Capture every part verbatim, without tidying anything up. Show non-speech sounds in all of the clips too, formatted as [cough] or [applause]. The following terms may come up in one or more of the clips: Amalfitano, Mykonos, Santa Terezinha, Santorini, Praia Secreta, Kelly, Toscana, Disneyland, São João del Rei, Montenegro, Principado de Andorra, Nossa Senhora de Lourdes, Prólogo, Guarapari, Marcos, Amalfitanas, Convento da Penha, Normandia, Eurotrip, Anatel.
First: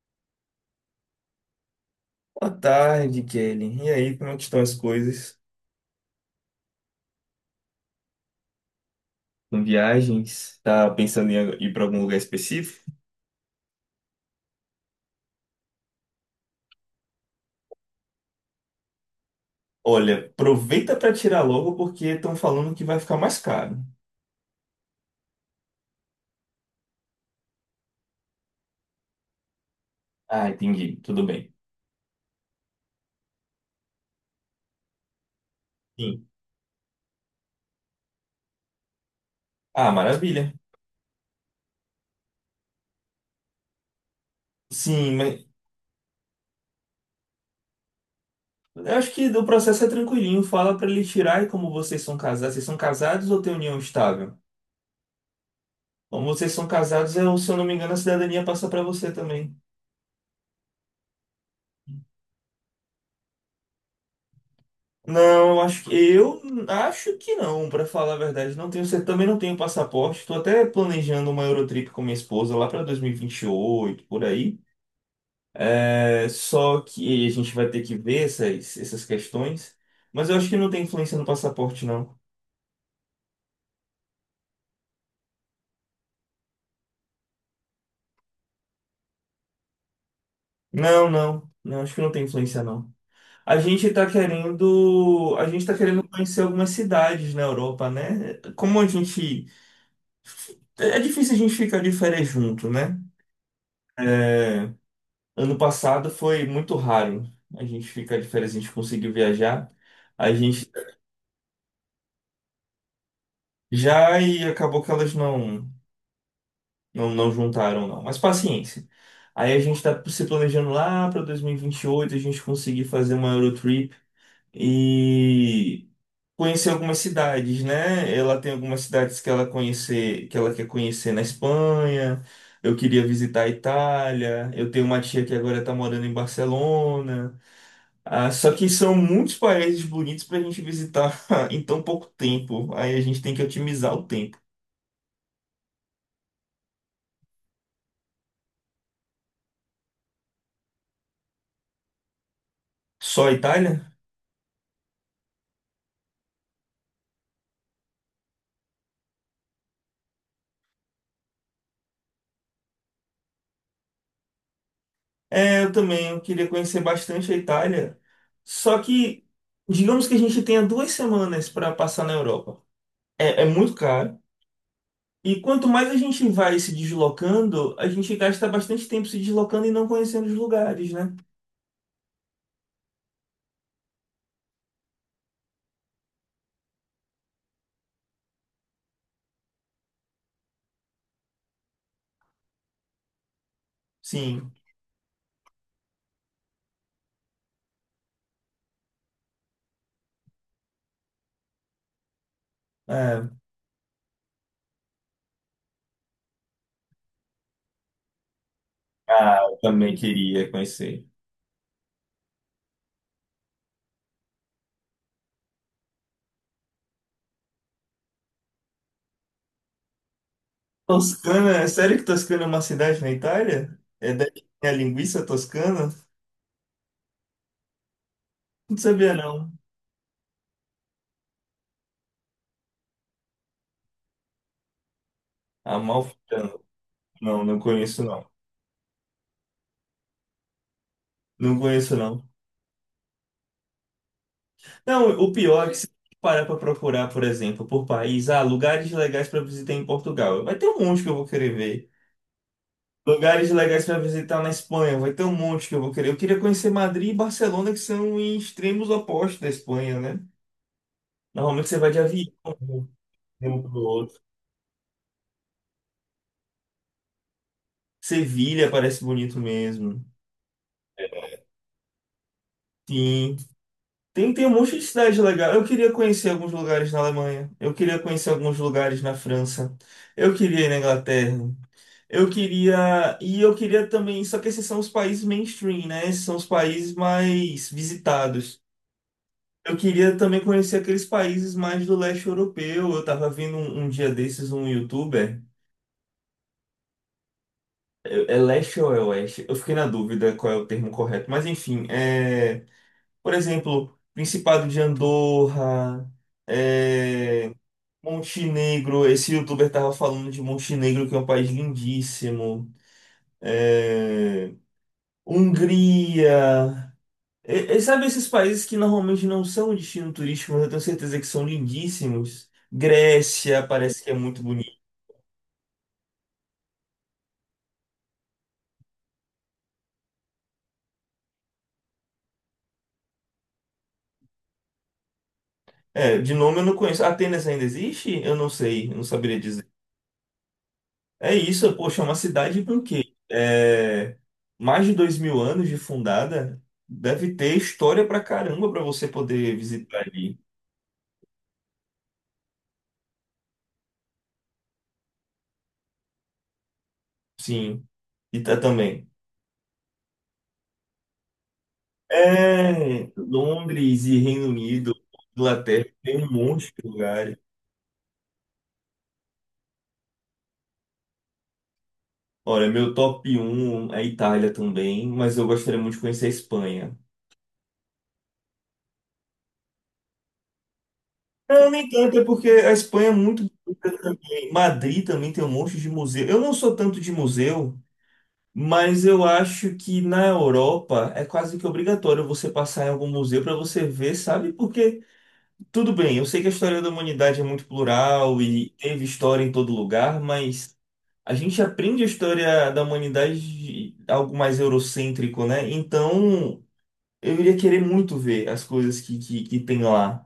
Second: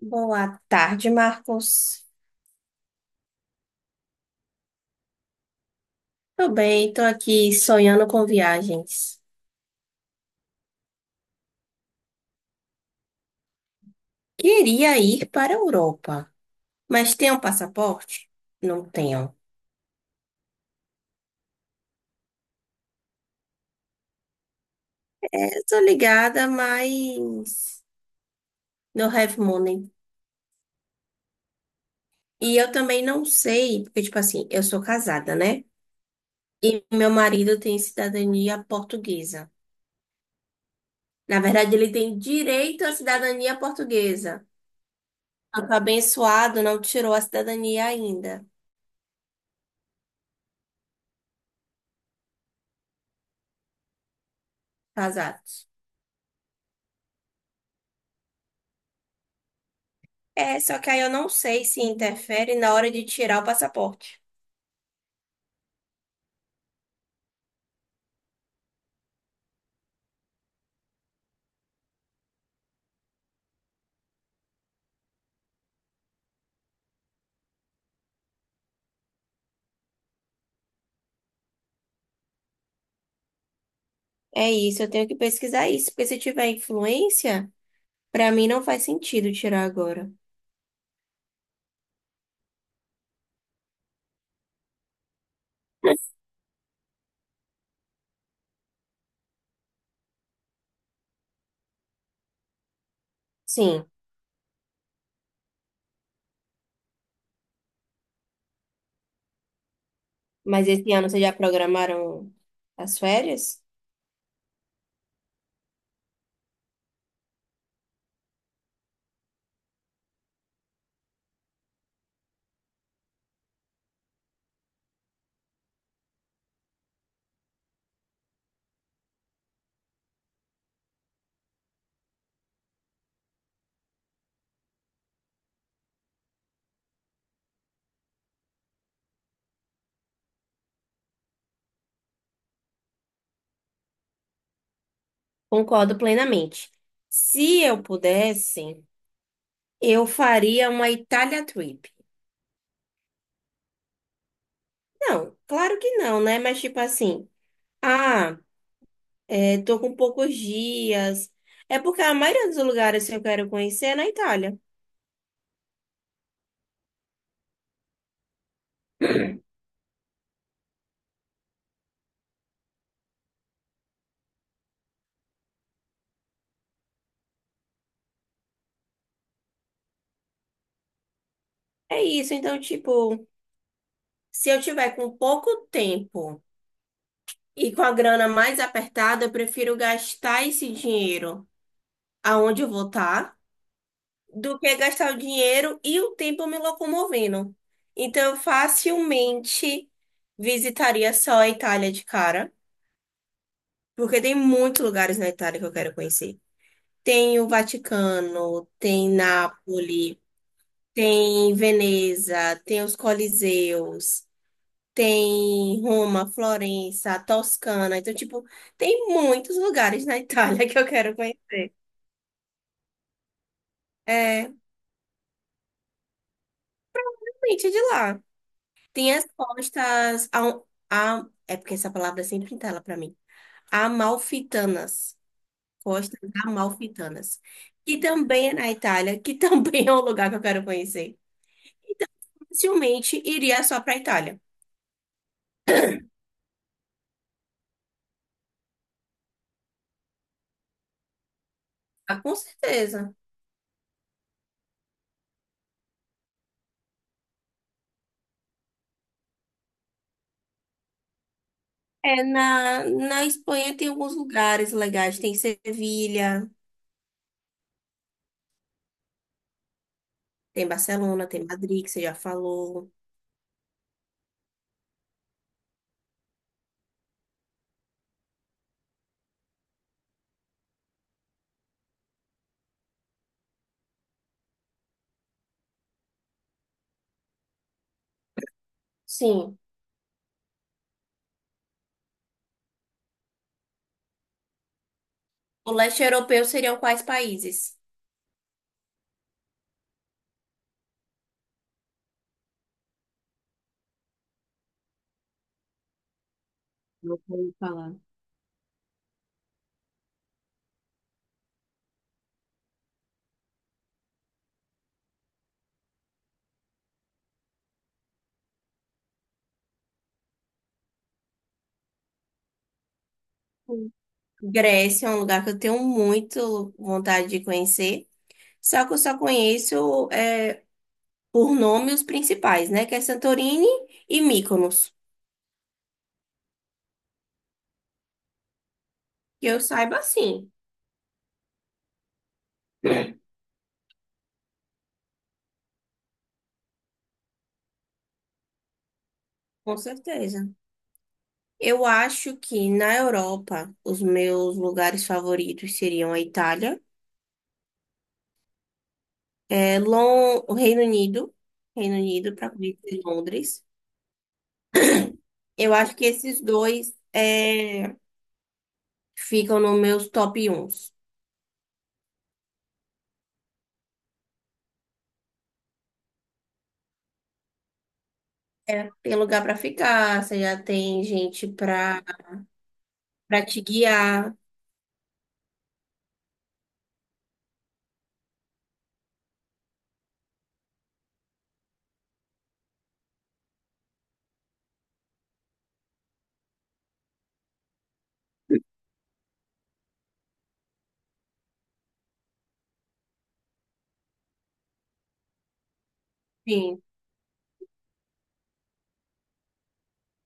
Boa tarde, Marcos. Boa tarde, Kelly. E aí, como é que estão as coisas? Tô bem, tô aqui sonhando com viagens. Com viagens? Tá pensando em ir para algum lugar específico? Queria ir para a Europa, mas tem um passaporte? Não tenho. Olha, aproveita para tirar logo porque estão falando que vai ficar mais caro. Eu tô ligada, mas no have money. Ah, entendi. Tudo bem. E eu também não sei, porque, tipo assim, eu sou casada, né? Sim. E meu marido tem cidadania portuguesa. Ah, maravilha. Na verdade, ele tem direito à cidadania portuguesa. Sim, mas Eu tô abençoado, não tirou a cidadania ainda. eu acho que o processo é tranquilinho. Fala para ele tirar e como vocês são casados. Vocês são casados ou têm união estável? Casado. Como vocês são casados, eu, se eu não me engano, a cidadania passa para você também. É, só que aí eu não sei se interfere na hora de tirar o passaporte. Não, acho que eu acho que não, pra falar a verdade. Não tenho, cer- também não tenho passaporte. Estou até planejando uma Eurotrip com minha esposa lá para dois mil e e vinte e oito por aí. É, só que a gente vai ter que ver essas, essas questões. Mas eu acho que não tem influência no passaporte, não. É isso, eu tenho que pesquisar isso, porque se tiver influência, pra mim não faz sentido tirar agora. Não, não. Não, acho que não tem influência, não. A gente tá querendo, a gente tá querendo conhecer algumas cidades na Europa, né? Como a gente, é difícil a gente ficar de férias junto, né? Sim, É. Ano passado foi muito raro a gente ficar de férias, a gente conseguiu viajar. A mas gente esse ano vocês já programaram as férias? já e acabou que elas não, não, não juntaram, não. Mas paciência. Aí a gente tá se planejando lá para dois mil e vinte e oito a gente conseguir fazer uma Eurotrip e conhecer algumas cidades, né? Ela tem algumas cidades que ela conhecer, que ela quer conhecer na Espanha. Eu queria visitar a Itália. Eu tenho uma tia que agora tá morando em Barcelona. Ah, só que são muitos países bonitos para a gente visitar [laughs] em tão pouco tempo. Aí a gente tem que otimizar o tempo. Concordo plenamente. Se eu pudesse, eu faria uma Itália trip. Só a Itália? Não, claro que não, né? Mas tipo assim, ah, é, tô com poucos dias. É porque a maioria dos lugares que eu quero conhecer é na Itália. É, eu também. Eu queria conhecer bastante a Itália. Só que, digamos que a gente tenha duas semanas para passar na Europa. É, é muito caro. E quanto mais a gente vai se deslocando, a gente gasta bastante tempo se deslocando e não conhecendo os lugares, né? É isso, então, tipo, se eu tiver com pouco tempo e com a grana mais apertada, eu prefiro gastar esse dinheiro aonde eu vou estar Sim. do que gastar o dinheiro e o tempo me locomovendo. Então, eu facilmente visitaria só a Itália de cara, É. porque tem muitos lugares na Itália que eu quero conhecer. Tem o Vaticano, tem Ah, eu também Nápoles, queria conhecer. tem Veneza, tem os Coliseus. Tem Roma, Florença, Toscana. Então, tipo, tem muitos lugares na [laughs] Itália que eu quero Toscana, é conhecer. sério que Toscana é uma cidade na Itália? É daí que É, tem a linguiça toscana? realmente é de lá. Não sabia Tem as não. costas. A, um, a- é porque essa palavra sempre entala pra mim. Amalfitanas. Costas Amalfitano. Amalfitanas. Não, não Que conheço não. também é na Itália, que também [laughs] é um lugar que eu quero conhecer. Não conheço não. Facilmente iria só pra Itália. Não, o pior é que se parar para procurar, por exemplo, por país, ah, lugares legais para visitar em Portugal, vai ter um monte que eu vou querer ver. Ah, com certeza. Lugares legais para visitar na Espanha, vai ter um monte que eu vou querer. Eu queria conhecer Madrid e Barcelona, que são em extremos opostos da Espanha, né? Normalmente você vai de É, avião na, na de um para Espanha o tem alguns outro. lugares legais. Tem Sevilha. Sevilha parece bonito mesmo. Tem Barcelona, tem Madrid, que você já falou. Sim. Tem, tem um monte de cidade legal. Eu queria conhecer alguns lugares na Alemanha. Eu queria conhecer alguns lugares na França. Eu queria ir na Inglaterra. Eu queria. E eu queria também. Só que esses são os países mainstream, né? Esses são os países mais visitados. Sim. Eu queria também conhecer aqueles países mais do leste europeu. Eu tava vendo um, um dia desses um youtuber. O leste europeu seriam quais países? É é leste ou é oeste? Eu fiquei na dúvida qual é o termo correto. Mas enfim, é, por exemplo, Principado de Andorra. Não vou É, falar. Montenegro, esse youtuber tava falando de Montenegro, que é um país lindíssimo. É, Hungria. E- e sabe esses países que normalmente não são destino turístico, mas eu tenho certeza que são lindíssimos? Grécia Hum. parece que é muito bonito. Grécia é um lugar que eu tenho muito vontade de conhecer. Só que eu só conheço é, por nome os principais, né? Que é Santorini e Mykonos. É, de nome eu não conheço. Atenas ainda existe? Eu não sei, eu não saberia Que eu dizer. saiba, sim, É isso, poxa, é uma cidade com o quê? É, mais de dois mil anos de fundada. Deve ter história pra caramba pra você poder com visitar ali. certeza. Eu acho que na Europa os meus lugares favoritos seriam a Itália, Sim, e tá também. é, Lon- o Reino Unido, Reino Unido para conhecer É, Londres. Londres e Reino Unido, Eu Inglaterra, acho que tem um esses monte de dois lugares. é, ficam nos meus top um. Olha, meu top um é a Itália também, mas eu gostaria muito de conhecer a Espanha. É, tem lugar pra ficar, você já tem gente Não, nem pra tanto, é porque a Espanha é muito para te bonita guiar. também. Madrid também tem um monte de museu. Eu não sou tanto de museu, mas eu acho que na Europa é quase que obrigatório você passar em algum museu para você ver, sabe? Porque tudo bem, eu sei que a história da humanidade é muito plural e teve história em todo lugar, mas a gente aprende a história da humanidade de algo mais eurocêntrico, né? Então, Sim. eu iria querer muito ver as coisas que, que, que tem lá.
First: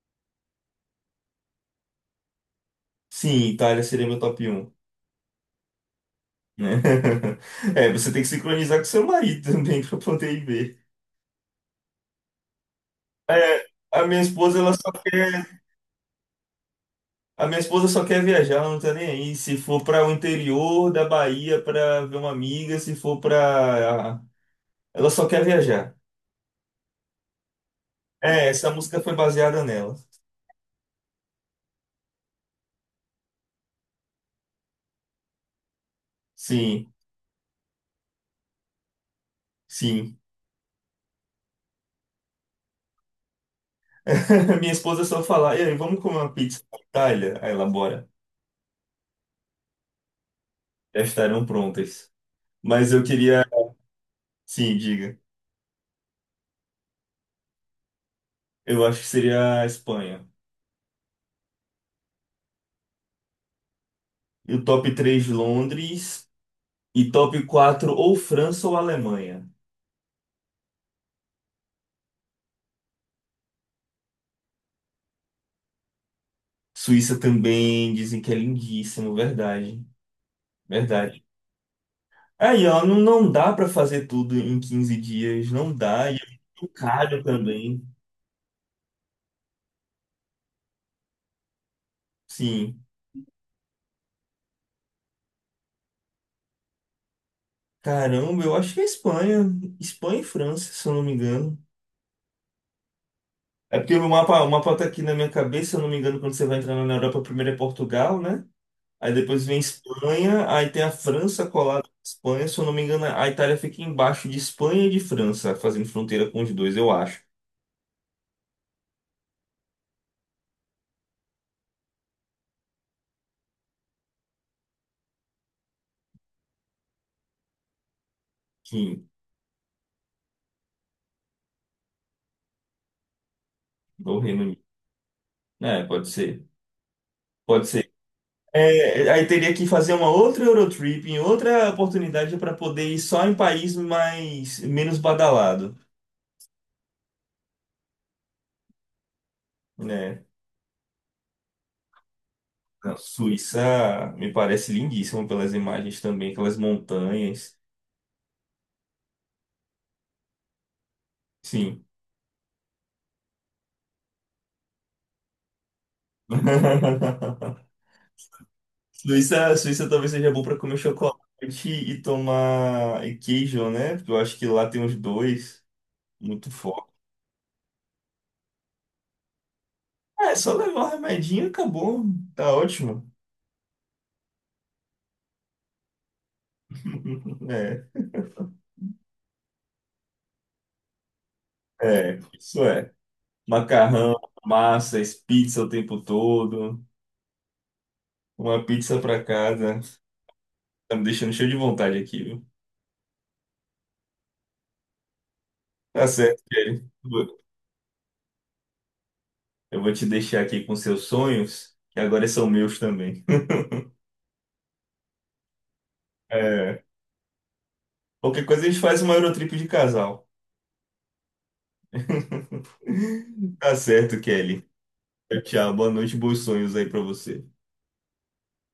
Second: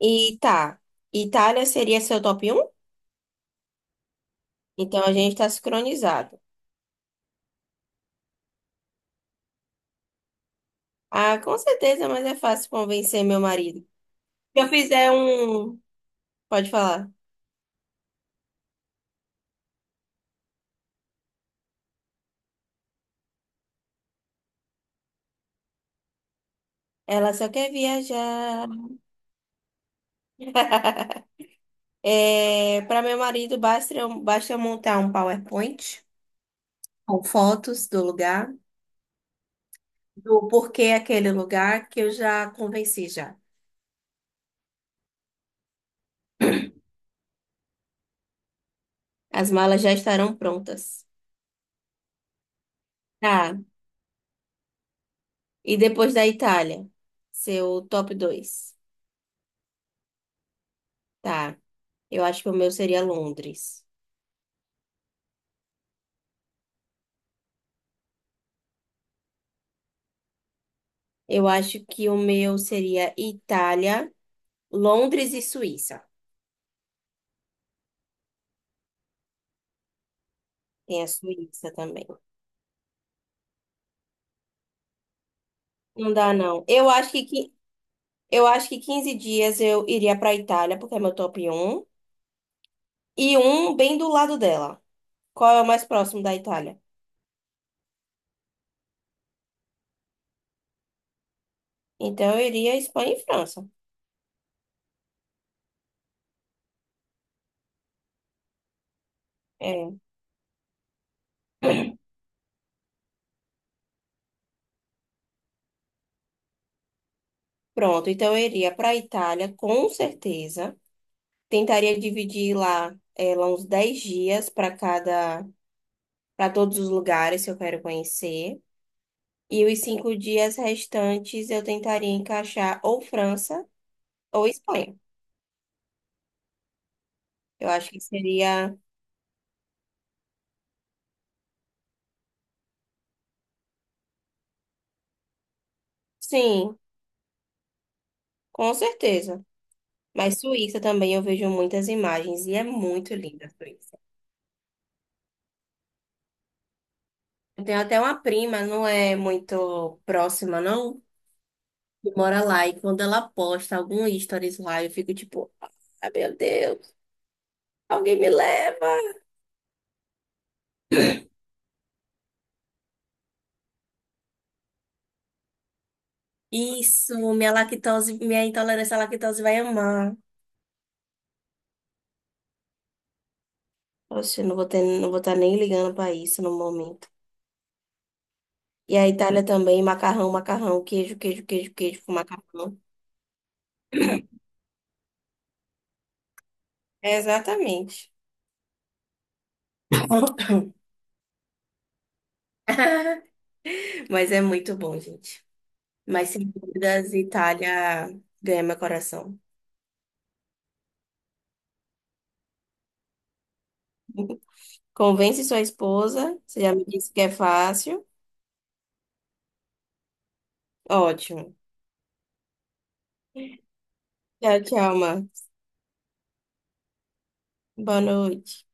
E tá. Itália seria seu top um? Sim, Itália seria meu top um, Então a gente tá sincronizado. né? [laughs] É, você tem que sincronizar com seu marido também [laughs] para poder ir ver. Ah, com certeza, mas é fácil convencer meu É, marido. a minha esposa, Se eu ela só fizer quer, um. Pode falar. a minha esposa só quer viajar, ela não tá nem aí. Se for para o interior da Bahia para ver uma amiga, se for para ela só quer viajar. Ela só quer É, viajar. essa música foi baseada nela. É, para meu marido, basta, eu- basta eu montar um PowerPoint Sim, com fotos do lugar, sim. do porquê aquele lugar que eu já convenci já. [laughs] Minha esposa só fala, e aí, vamos comer uma pizza na Itália? Aí ela, bora. As malas já estarão Já prontas. estarão prontas. Mas eu queria, Tá. sim, diga. E depois da Itália, seu top dois, Eu acho que seria a Espanha. tá. Eu acho que o meu seria Londres. E o top três Londres. E top quatro ou França ou Alemanha. Eu acho que o meu seria Itália, Londres e Suíça. Suíça também, dizem que é lindíssimo, verdade. Tem a Verdade. Suíça também. Aí, ó, não, não dá pra fazer tudo em quinze dias, não dá. Não E é dá, não. muito Eu acho caro que, qui- também. eu acho que quinze dias eu iria para Itália, porque é meu top um Sim. e um bem do lado dela. Qual é o mais próximo da Itália? Caramba, eu acho que é Espanha. Espanha e França, se eu não me engano. Então eu iria Espanha e França. É porque o mapa, o mapa tá aqui na minha cabeça, se eu não me engano, quando você vai entrando na Europa, primeiro é Portugal, né? Aí depois vem É. Espanha, aí tem a França colada com a Espanha, se eu não me engano, a Itália fica embaixo de Espanha e de França, fazendo fronteira com os dois, eu acho. Pronto, então eu iria para a Itália, com certeza. Tentaria dividir lá, eh, lá uns dez dias para cada, para todos os lugares que eu quero conhecer. Sim, E os cinco dias restantes eu tentaria encaixar ou França ou Reino ou Unido. Espanha. É, pode ser. Pode Eu acho ser. que seria, É, aí teria que fazer uma outra Eurotrip, em outra oportunidade para poder ir só em país mais menos badalado, sim, com certeza. né? Mas Suíça também eu vejo muitas imagens e é Não, muito linda a Suíça. Suíça me parece lindíssimo pelas imagens também, aquelas montanhas. Eu tenho até uma prima, não é muito próxima, não, Sim. que mora lá. E quando ela posta algum stories lá, eu fico tipo, ah, meu Deus, [laughs] alguém me leva. Suíça, Suíça talvez seja bom para comer chocolate e tomar e queijo, né? Porque eu acho que lá tem os dois muito forte. Isso, minha lactose, minha intolerância à lactose vai amar. É, só levar o remedinho e acabou. Tá ótimo. Oxe, eu não vou ter, não vou estar nem ligando pra isso no momento. [laughs] É, E a Itália também, macarrão, macarrão, queijo, queijo, queijo, queijo com é, isso macarrão. é. Macarrão, massas, pizza o tempo todo. É, exatamente. Uma pizza para casa. [coughs] Tá me deixando cheio de vontade aqui, viu? Mas é muito bom, gente. Tá Mas certo, sem Kelly. dúvidas, Itália ganha meu coração. Eu vou te deixar aqui com seus sonhos, que agora são meus também. Convence sua esposa, você já É, me disse que é fácil. qualquer coisa a gente faz uma Eurotrip de casal. Ótimo. [laughs] Tá certo, Tchau, Kelly. tchau, Tchau, Marcos. tchau. Boa noite, bons sonhos aí pra você. Boa noite.